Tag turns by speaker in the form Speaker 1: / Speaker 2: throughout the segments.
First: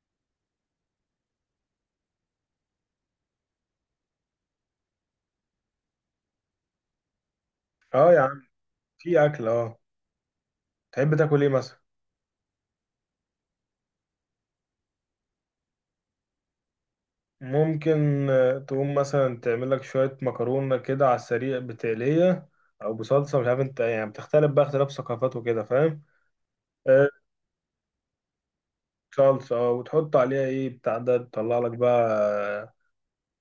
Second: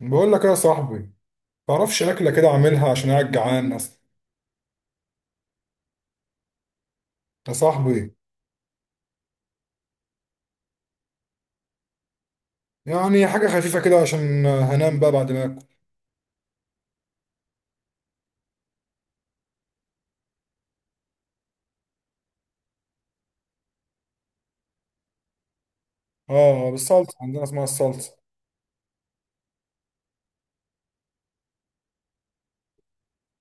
Speaker 1: بقول لك إيه يا صاحبي؟ تعرفش اكله كده اعملها عشان قاعد جعان اصلا، يا
Speaker 2: اه
Speaker 1: صاحبي.
Speaker 2: يا عم، في اكل. اه تحب تاكل ايه مثلا؟
Speaker 1: يعني حاجه خفيفه كده عشان هنام بقى بعد ما اكل.
Speaker 2: ممكن. تقوم مثلا تعمل لك شويه مكرونه كده على السريع بتقليه او بصلصه، مش عارف انت، يعني بتختلف بقى، اختلاف ثقافات وكده، فاهم؟
Speaker 1: اه،
Speaker 2: آه،
Speaker 1: بالصلصه عندنا اسمها الصلصه.
Speaker 2: صلصه، اه، وتحط عليها ايه بتاع ده، تطلع لك بقى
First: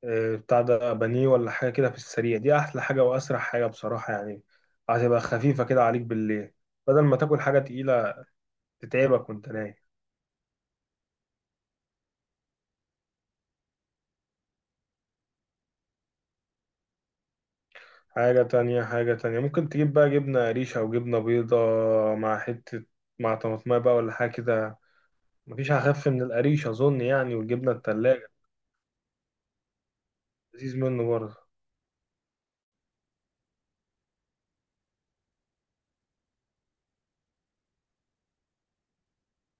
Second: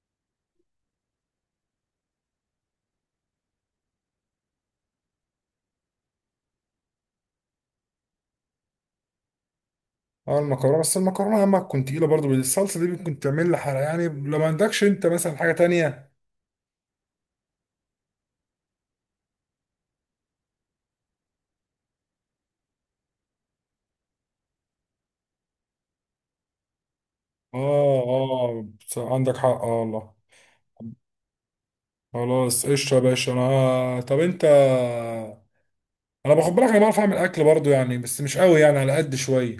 Speaker 2: بتاع ده بانيه ولا حاجه كده. في السريع دي احلى حاجه واسرع حاجه بصراحه يعني. هتبقى خفيفه كده عليك بالليل، بدل ما تاكل حاجه تقيله تتعبك وانت نايم.
Speaker 1: اه، المكرونه، بس المكرونه يا اما تكون تقيله، برضه الصلصه دي ممكن تعمل لي حرق، يعني لو ما عندكش انت مثلا حاجه تانية.
Speaker 2: حاجة تانية، حاجة تانية ممكن تجيب بقى جبنة قريش أو جبنة بيضة مع حتة، مع طماطمية بقى ولا حاجة كده. مفيش أخف من القريش أظن يعني، والجبنة
Speaker 1: اه،
Speaker 2: التلاجة
Speaker 1: اه، عندك حق، اه والله.
Speaker 2: لذيذ منه برضه.
Speaker 1: خلاص، قشطه يا باشا. انا، طب انت، انا باخد بالك، انا بعرف اعمل اكل برضه يعني، بس مش قوي يعني، على قد شويه.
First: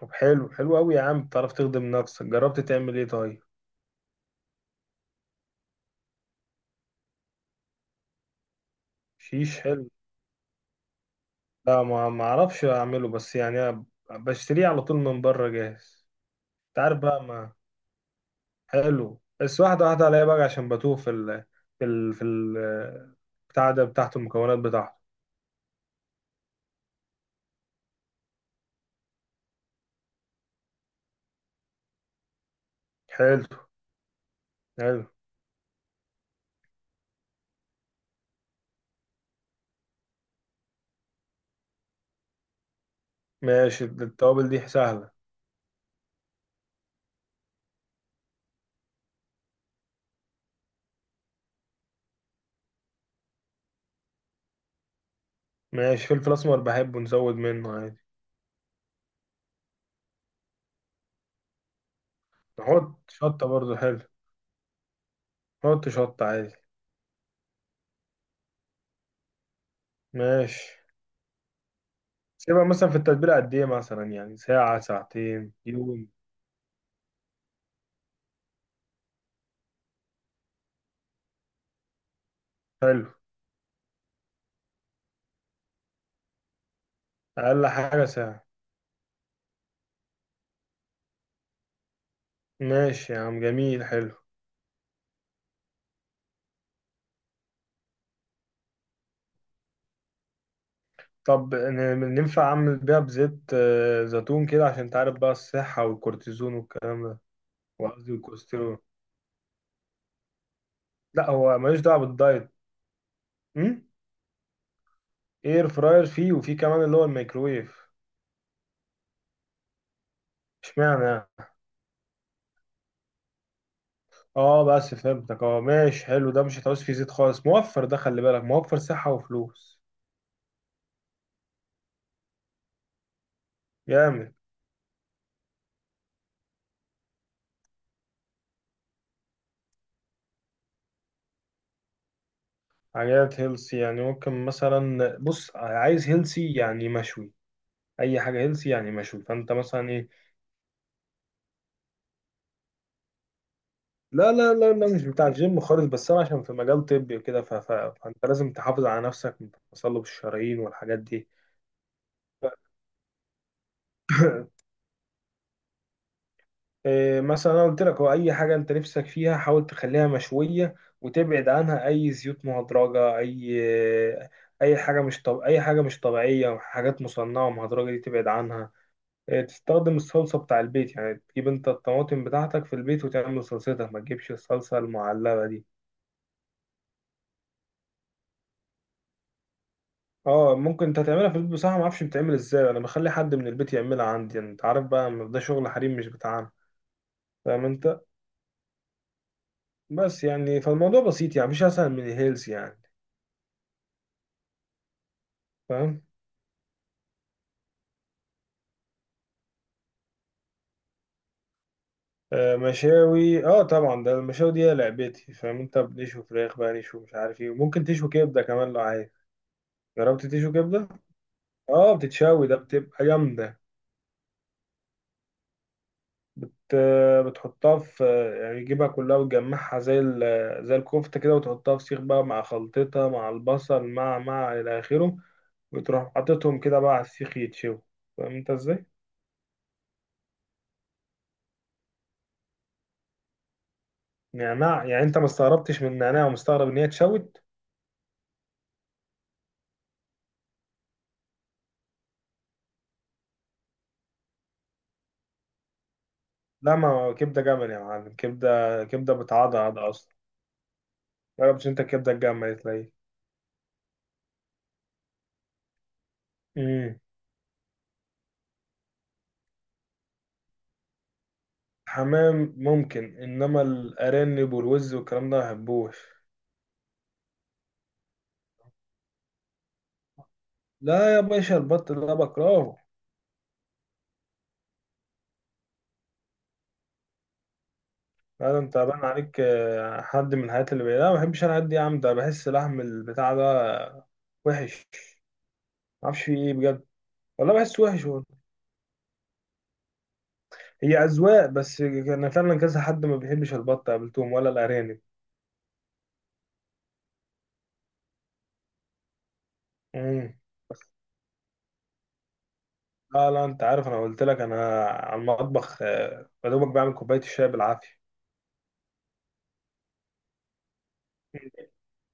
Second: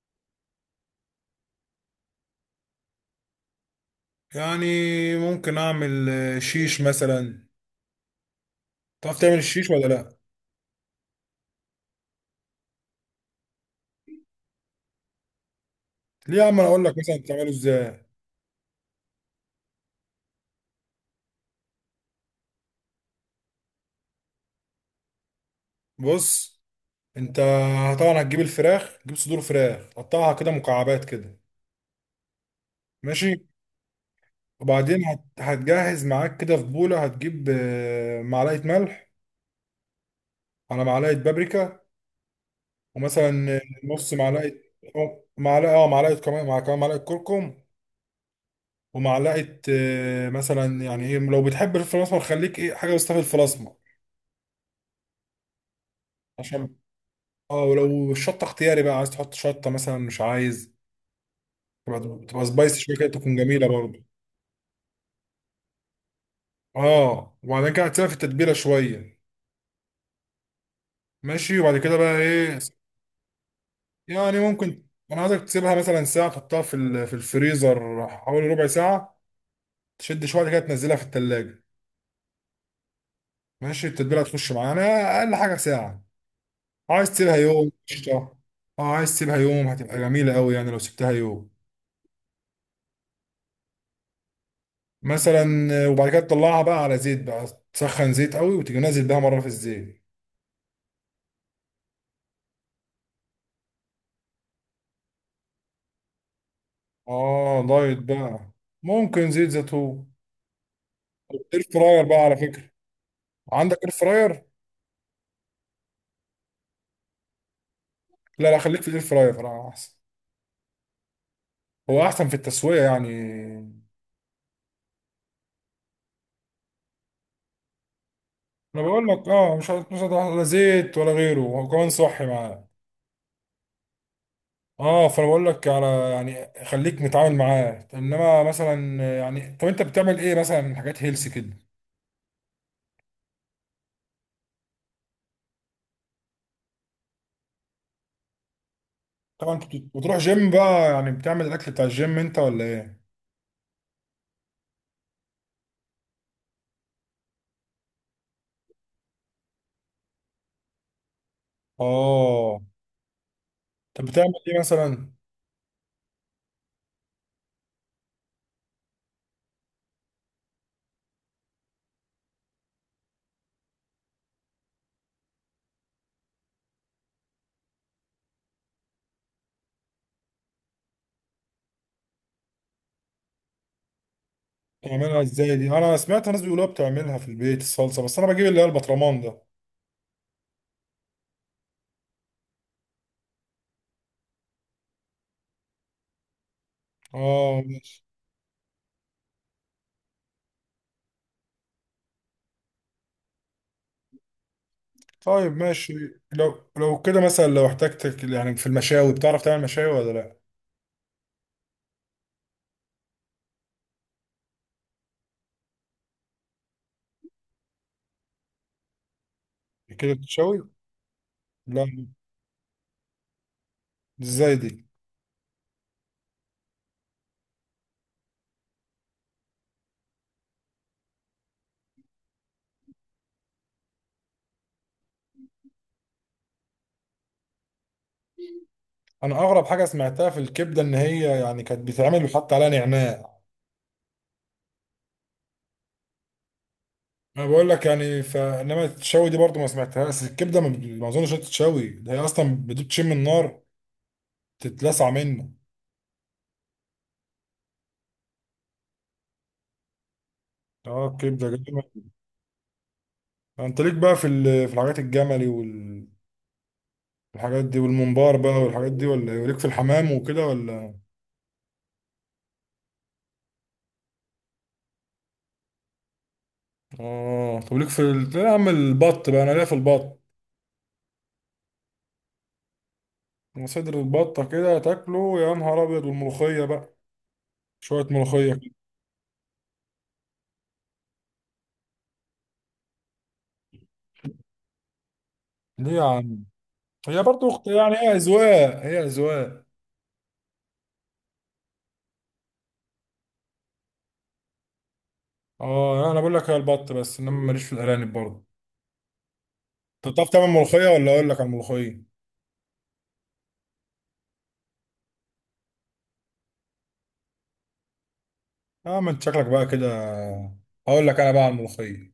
Speaker 2: طب حلو، حلو أوي يا عم، بتعرف تخدم نفسك. جربت تعمل إيه طيب؟
Speaker 1: يعني ممكن اعمل شيش مثلا. تعرف تعمل
Speaker 2: شيش
Speaker 1: الشيش ولا
Speaker 2: حلو.
Speaker 1: لا؟
Speaker 2: لا، ما أعرفش أعمله، بس يعني أنا بشتريه على طول من بره جاهز.
Speaker 1: ليه يا عم، انا
Speaker 2: أنت
Speaker 1: اقول لك
Speaker 2: عارف
Speaker 1: مثلا
Speaker 2: بقى.
Speaker 1: بتعمله
Speaker 2: ما
Speaker 1: ازاي.
Speaker 2: حلو، بس واحدة واحدة عليا بقى عشان بتوه في ال بتاع ده، بتاعته، المكونات بتاعته.
Speaker 1: بص، انت طبعا هتجيب الفراخ، تجيب صدور فراخ، تقطعها كده مكعبات كده. ماشي.
Speaker 2: حلو. حلو.
Speaker 1: وبعدين هتجهز معاك كده في بوله، هتجيب معلقه ملح، على معلقه بابريكا، ومثلا
Speaker 2: ماشي،
Speaker 1: نص
Speaker 2: التوابل
Speaker 1: معلقه،
Speaker 2: دي سهلة.
Speaker 1: أو معلقه، اه معلقه كمان، مع كمان معلقه كركم، ومعلقه مثلا يعني ايه، لو بتحب الفلفل الاسمر خليك ايه حاجه بس في الفلفل الاسمر
Speaker 2: ماشي، فلفل أسمر
Speaker 1: عشان،
Speaker 2: بحبه، نزود
Speaker 1: اه.
Speaker 2: منه عادي.
Speaker 1: ولو الشطه اختياري بقى، عايز تحط شطه مثلا، مش عايز. تبقى تبقى سبايسي
Speaker 2: نحط
Speaker 1: شويه كده، تكون
Speaker 2: شطة
Speaker 1: جميله
Speaker 2: برضو، حلو.
Speaker 1: برضه.
Speaker 2: نحط شطة عادي.
Speaker 1: اه، وبعدين كده هتسيبها في التتبيله شويه.
Speaker 2: ماشي.
Speaker 1: ماشي، وبعد كده بقى ايه،
Speaker 2: سيبها مثلا في التتبيلة قد إيه مثلا؟ يعني
Speaker 1: يعني
Speaker 2: ساعة،
Speaker 1: ممكن، انا عايزك
Speaker 2: ساعتين،
Speaker 1: تسيبها مثلا
Speaker 2: يوم؟
Speaker 1: ساعه، تحطها في في الفريزر حوالي ربع ساعه، تشد شويه كده، تنزلها في التلاجة.
Speaker 2: حلو.
Speaker 1: ماشي، التتبيله هتخش معانا. اقل حاجه ساعه، عايز تسيبها
Speaker 2: أقل
Speaker 1: يوم
Speaker 2: حاجة
Speaker 1: قشطه.
Speaker 2: ساعة.
Speaker 1: اه، عايز تسيبها يوم هتبقى جميله قوي، يعني لو سبتها يوم
Speaker 2: ماشي يا عم، جميل، حلو.
Speaker 1: مثلا. وبعد كده تطلعها بقى على زيت بقى، تسخن زيت قوي، وتيجي نازل بيها مره في الزيت.
Speaker 2: طب ننفع أعمل بيها بزيت زيتون كده، عشان تعرف بقى، الصحة والكورتيزون والكلام ده،
Speaker 1: اه، دايت
Speaker 2: وقصدي
Speaker 1: بقى،
Speaker 2: الكوليسترول.
Speaker 1: ممكن زيت زيتون.
Speaker 2: لا هو
Speaker 1: اير
Speaker 2: ملوش دعوة
Speaker 1: فراير بقى على
Speaker 2: بالدايت.
Speaker 1: فكره، عندك
Speaker 2: م?
Speaker 1: اير فراير؟
Speaker 2: إير فراير فيه، وفيه كمان اللي هو الميكرويف.
Speaker 1: لا لا، خليك في الاير فراير احسن.
Speaker 2: اشمعنى يعني؟
Speaker 1: هو احسن في التسويه يعني.
Speaker 2: اه بس فهمتك، اه ماشي حلو، ده مش هتعوز فيه زيت خالص، موفر، ده خلي بالك، موفر
Speaker 1: انا بقول
Speaker 2: صحة
Speaker 1: لك، اه، مش
Speaker 2: وفلوس.
Speaker 1: مش هتحط لا زيت ولا غيره، وكمان صحي معاه.
Speaker 2: جامد.
Speaker 1: اه، فانا بقول لك على يعني خليك متعامل معاه، انما مثلا يعني، طب انت بتعمل ايه مثلا من حاجات هيلسي كده؟
Speaker 2: حاجات هيلسي يعني؟ ممكن مثلا، بص، عايز هيلسي يعني مشوي. اي حاجة هيلسي يعني مشوي، فانت
Speaker 1: طبعا انت
Speaker 2: مثلا ايه؟
Speaker 1: بتروح جيم بقى يعني، بتعمل الاكل بتاع الجيم انت ولا ايه؟
Speaker 2: لا لا لا لا، مش بتاع الجيم خالص، بس انا عشان في مجال طبي وكده، فانت لازم تحافظ على نفسك من التصلب الشرايين والحاجات دي.
Speaker 1: اه، طب بتعمل ايه مثلا؟
Speaker 2: مثلا انا قلت لك، هو اي حاجه انت نفسك فيها حاول تخليها مشويه، وتبعد عنها اي زيوت مهدرجه، اي آه، اي حاجه مش طب... اي حاجه مش طبيعيه، حاجات مصنعه مهدرجه دي تبعد عنها. تستخدم الصلصه بتاع البيت، يعني تجيب انت الطماطم بتاعتك في البيت وتعمل صلصتها، ما تجيبش الصلصه
Speaker 1: تعملها
Speaker 2: المعلبه
Speaker 1: ازاي
Speaker 2: دي.
Speaker 1: دي؟ انا سمعت ناس بيقولوها بتعملها في البيت الصلصه، بس انا بجيب اللي هي البطرمان ده.
Speaker 2: اه ممكن انت تعملها في البيت، بصراحه ما اعرفش بتعمل ازاي، انا بخلي حد من البيت يعملها عندي، يعني انت عارف بقى ده شغل حريم مش بتاعنا،
Speaker 1: اه.
Speaker 2: فاهم انت؟ بس يعني فالموضوع بسيط يعني، مش اسهل من الهيلز يعني،
Speaker 1: طيب ماشي،
Speaker 2: فاهم.
Speaker 1: لو كده مثلا، لو احتجتك يعني في المشاوي، بتعرف تعمل مشاوي ولا لا؟
Speaker 2: مشاوي، اه طبعا، ده المشاوي دي هي لعبتي، فاهم انت، بنشوي فراخ بقى، نشوي مش عارف ايه، وممكن تشوي كبده كمان لو عايز.
Speaker 1: كده
Speaker 2: جربت تشوي
Speaker 1: بتشوي.
Speaker 2: كبده؟ اه
Speaker 1: لا.
Speaker 2: بتتشوي، ده بتبقى جامده.
Speaker 1: ازاي دي؟
Speaker 2: بت... آه، بتحطها في، يعني تجيبها كلها وتجمعها زي ال... آه، زي الكفته كده، وتحطها في سيخ بقى، مع خلطتها، مع البصل، مع الى اخره، وتروح حاططهم كده بقى على السيخ يتشوي، فاهم انت ازاي؟
Speaker 1: انا اغرب حاجه سمعتها في الكبده ان هي يعني كانت بتتعمل وحط عليها نعناع.
Speaker 2: نعناع؟ يعني انت ما استغربتش من النعناع، ومستغرب ان هي اتشوت؟
Speaker 1: انا بقول لك يعني، فانما التشوي دي برضو ما سمعتهاش الكبده. ما اظنش إنها تتشوي، ده هي اصلا بتشم النار تتلسع منه.
Speaker 2: لا ما هو كبده جمل يا معلم، كبده، كبده بتعضعض اصلا.
Speaker 1: اه، الكبده
Speaker 2: جربتش انت
Speaker 1: جميل.
Speaker 2: الكبده الجامه دي تلاقيه.
Speaker 1: انت ليك بقى في في الحاجات الجملي
Speaker 2: امم.
Speaker 1: والحاجات دي والممبار بقى والحاجات دي، ولا ليك في الحمام وكده ولا؟
Speaker 2: حمام ممكن، انما الارانب والوز والكلام ده ما بحبوش.
Speaker 1: اه طب ليك لا يا عم، البط بقى انا ليا في البط.
Speaker 2: لا يا باشا، البط ده بكرهه.
Speaker 1: أنا صدر البطه كده تاكله يا نهار ابيض، والملوخيه بقى شويه
Speaker 2: لا
Speaker 1: ملوخيه
Speaker 2: ده
Speaker 1: كده.
Speaker 2: انت بان عليك حد من الحاجات اللي لا، ما بحبش انا الحاجات دي يا عم، ده بحس لحم البتاع ده وحش.
Speaker 1: ليه يا
Speaker 2: ما اعرفش فيه
Speaker 1: عم؟
Speaker 2: ايه بجد.
Speaker 1: هي برضو
Speaker 2: والله بحس
Speaker 1: يعني
Speaker 2: وحش
Speaker 1: هي
Speaker 2: والله.
Speaker 1: اذواق، هي اذواق.
Speaker 2: هي اذواق، بس انا فعلا كذا حد ما بيحبش البط قابلتهم، ولا الارانب.
Speaker 1: اه، يعني انا بقول لك هي البط، بس انما ماليش في الارانب برضه. انت بتعرف
Speaker 2: امم.
Speaker 1: تعمل ملوخيه، ولا اقول لك على الملوخيه؟
Speaker 2: لا لا، انت عارف، انا قلت لك انا على المطبخ يا دوبك بعمل كوبايه الشاي بالعافيه.
Speaker 1: اه، ما انت شكلك بقى كده. هقول لك انا بقى على الملوخيه.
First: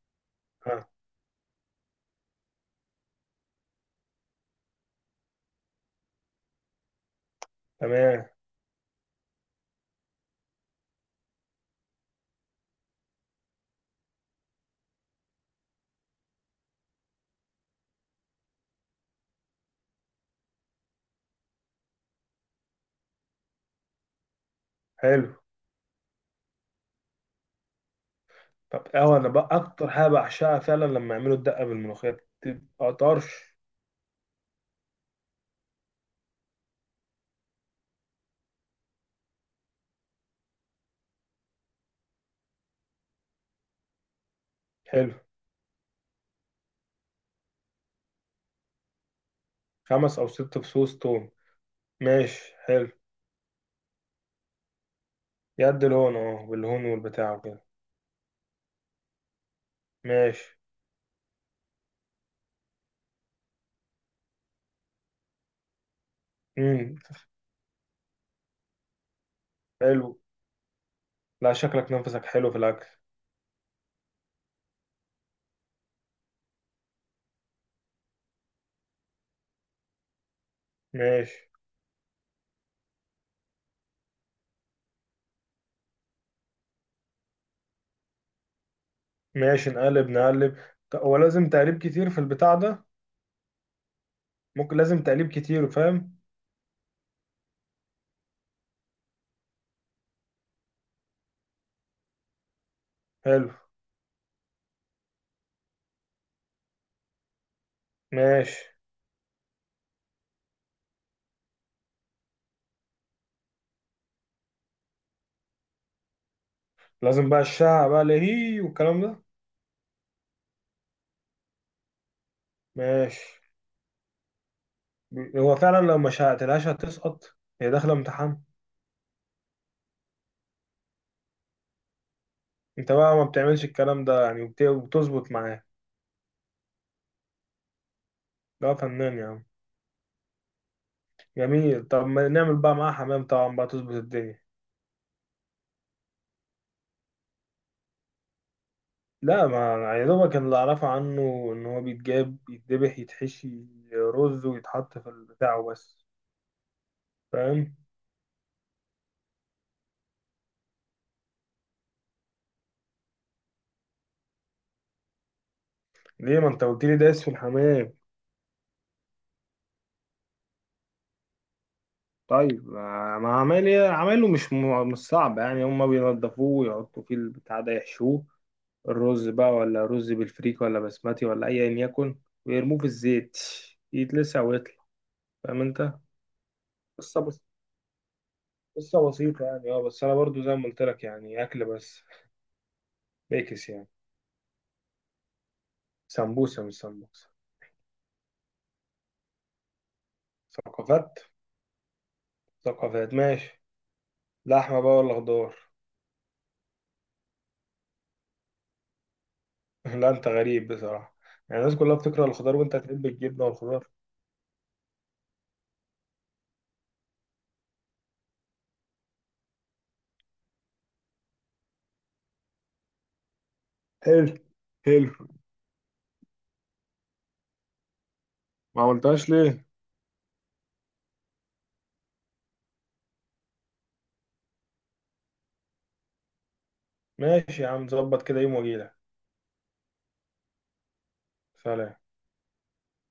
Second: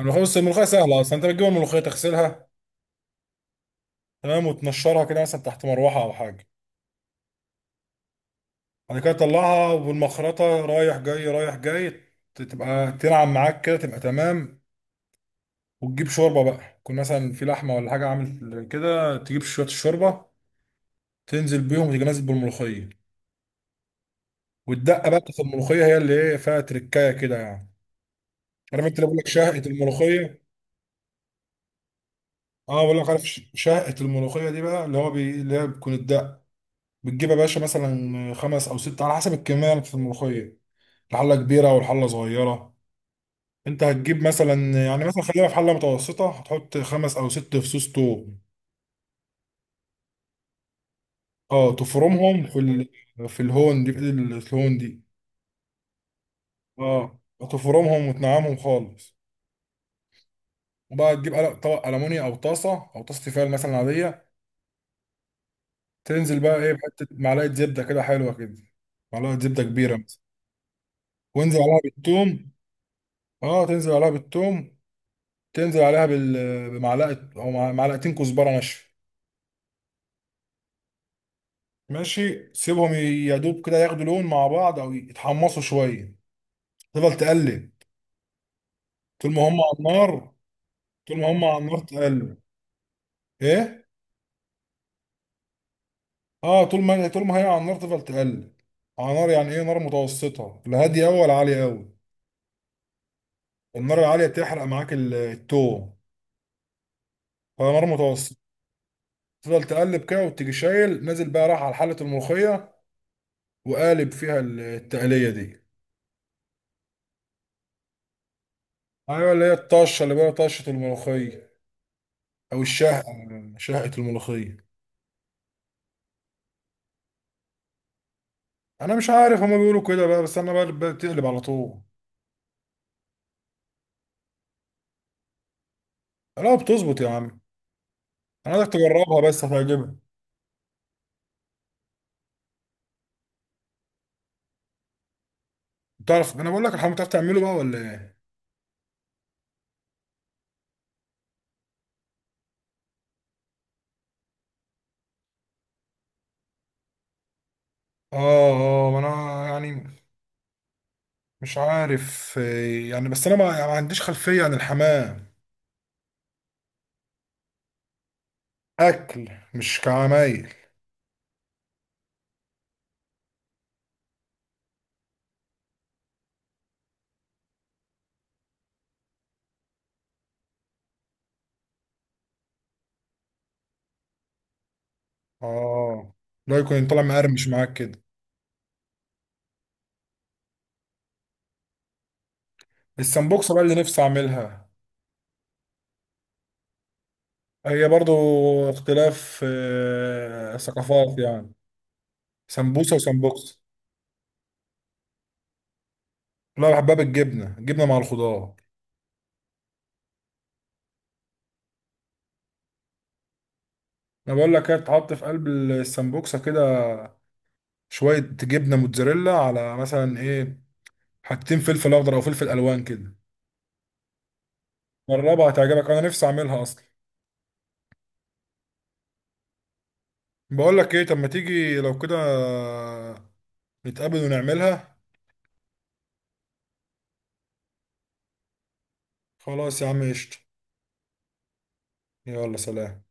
Speaker 1: الملوخيه، بس الملوخيه
Speaker 2: آه.
Speaker 1: سهله اصلا، انت بتجيب الملوخيه تغسلها، تمام، وتنشرها كده مثلا تحت مروحه او حاجه.
Speaker 2: تمام.
Speaker 1: بعد كده طلعها والمخرطة رايح جاي رايح جاي، تبقى تنعم معاك كده، تبقى تمام. وتجيب شوربة بقى، يكون مثلا في لحمة ولا حاجة عامل كده، تجيب شوية الشوربة تنزل بيهم، وتيجي نازل بالملوخية. والدقة بقى
Speaker 2: حلو.
Speaker 1: بتاعت الملوخية هي اللي ايه فيها تركاية كده يعني. عارف
Speaker 2: طب
Speaker 1: انت اللي بقول
Speaker 2: اه،
Speaker 1: لك
Speaker 2: انا بقى
Speaker 1: شهقة
Speaker 2: اكتر حاجه
Speaker 1: الملوخية؟
Speaker 2: بعشقها فعلا لما يعملوا الدقه بالملوخيه،
Speaker 1: اه،
Speaker 2: بتبقى
Speaker 1: بقول لك عارف
Speaker 2: طرش.
Speaker 1: شهقة الملوخية دي بقى، اللي هي بتكون الدقة. بتجيب يا باشا مثلا خمس او ست، على حسب الكمية اللي في الملوخية، الحلة كبيرة والحلة صغيرة. انت هتجيب مثلا، يعني
Speaker 2: حلو.
Speaker 1: مثلا خلينا في حله متوسطه، هتحط خمس او ست فصوص توم.
Speaker 2: خمس او ست فصوص توم.
Speaker 1: اه،
Speaker 2: ماشي
Speaker 1: تفرمهم
Speaker 2: حلو.
Speaker 1: في الهون دي، في ايد الهون دي.
Speaker 2: يد الهون اهو، بالهون
Speaker 1: اه،
Speaker 2: والبتاع وكده.
Speaker 1: تفرمهم وتنعمهم خالص.
Speaker 2: ماشي.
Speaker 1: وبقى تجيب قلق طبق المونيا، او طاسه، او طاسه تيفال مثلا عاديه. تنزل بقى ايه
Speaker 2: امم.
Speaker 1: بحته معلقه زبده كده حلوه كده، معلقه زبده كبيره
Speaker 2: حلو.
Speaker 1: مثلا،
Speaker 2: لا
Speaker 1: وانزل عليها
Speaker 2: شكلك نفسك
Speaker 1: بالثوم.
Speaker 2: حلو في الاكل.
Speaker 1: اه، تنزل عليها بالثوم، تنزل عليها بمعلقه او معلقتين كزبره ناشفه.
Speaker 2: ماشي.
Speaker 1: ماشي، سيبهم يا دوب كده ياخدوا لون مع بعض، او يتحمصوا شويه. تفضل تقلب طول ما هم
Speaker 2: ماشي،
Speaker 1: على
Speaker 2: نقلب،
Speaker 1: النار.
Speaker 2: نقلب. هو
Speaker 1: طول ما هم
Speaker 2: لازم
Speaker 1: على النار
Speaker 2: تقليب كتير في
Speaker 1: تقلب،
Speaker 2: البتاع ده؟
Speaker 1: ايه.
Speaker 2: ممكن لازم تقليب كتير، فاهم.
Speaker 1: اه، طول ما هي على النار تفضل تقلب. على نار، يعني ايه، نار متوسطه، لا هاديه قوي ولا عاليه قوي.
Speaker 2: حلو.
Speaker 1: النار العاليه بتحرق معاك التوم. فنار متوسطه.
Speaker 2: ماشي.
Speaker 1: تفضل تقلب كده، وتيجي شايل نازل بقى راح على حله الملوخيه، وقالب فيها التقليه دي.
Speaker 2: لازم بقى الشعر بقى لهي والكلام ده.
Speaker 1: ايوه، اللي هي الطشه، اللي بقى طشه الملوخيه، او الشهقه.
Speaker 2: ماشي.
Speaker 1: شهقه الملوخيه.
Speaker 2: هو فعلا لو ما شعتلهاش هتسقط، هي داخله امتحان.
Speaker 1: انا مش عارف هما بيقولوا كده بقى، بس انا بقى بتقلب على طول.
Speaker 2: انت بقى ما بتعملش الكلام ده يعني، وبتظبط معاه؟
Speaker 1: لا، بتظبط يا عم. انا عايزك
Speaker 2: لا فنان يا
Speaker 1: تجربها
Speaker 2: عم،
Speaker 1: بس هتعجبك.
Speaker 2: جميل. طب ما نعمل بقى معاه حمام طبعا بقى، تظبط الدنيا.
Speaker 1: تعرف، انا بقول لك الحمام بتعرف تعمله بقى ولا ايه؟
Speaker 2: لا، ما يا دوبك اللي اعرفه عنه، ان هو بيتجاب، يتذبح، يتحشي رز، ويتحط في البتاع وبس، فاهم؟
Speaker 1: اه، اه، ما انا يعني مش عارف يعني، بس انا ما, يعني ما عنديش خلفية عن الحمام.
Speaker 2: ليه، ما انت قلت لي دايس في الحمام.
Speaker 1: اكل مش كعمايل.
Speaker 2: طيب، ما عمال عمايله، مش مش صعب يعني، هما بينضفوه ويحطوا فيه البتاع ده، يحشوه الرز بقى، ولا رز بالفريك، ولا بسمتي، ولا ايا يكن، ويرموه في الزيت، يتلسع ويطلع، فاهم انت.
Speaker 1: اه، لا يكون طالع
Speaker 2: قصة بس،
Speaker 1: مقرمش معاك كده.
Speaker 2: قصة بسيطة يعني، اه بس أنا برضو زي ما قلت لك يعني، أكل بس.
Speaker 1: السمبوكسة بقى
Speaker 2: ميكس
Speaker 1: اللي
Speaker 2: يعني؟
Speaker 1: نفسي اعملها.
Speaker 2: سمبوسة مش سمبوسة.
Speaker 1: هي برضو اختلاف ثقافات
Speaker 2: ثقافات.
Speaker 1: يعني. سمبوسة
Speaker 2: ثقافات،
Speaker 1: وسمبوكسة.
Speaker 2: ماشي. لحمة بقى ولا خضار؟
Speaker 1: لا، بحبها بالجبنة، جبنة مع الخضار.
Speaker 2: لا أنت غريب بصراحة، يعني الناس كلها بتكره الخضار، وأنت تحب الجبنة والخضار.
Speaker 1: انا بقول لك ايه، تحط في قلب السمبوكسه كده شويه جبنه موتزاريلا، على مثلا ايه، حتتين فلفل اخضر او فلفل الوان كده.
Speaker 2: حلو، حلو.
Speaker 1: جربها هتعجبك، انا نفسي اعملها اصلا.
Speaker 2: ما عملتهاش ليه؟
Speaker 1: بقول لك ايه، طب ما تيجي لو كده، نتقابل ونعملها.
Speaker 2: ماشي يا عم، ظبط كده، يوم وأجيلك.
Speaker 1: خلاص يا عم، قشطه.
Speaker 2: سلام.
Speaker 1: يلا سلام.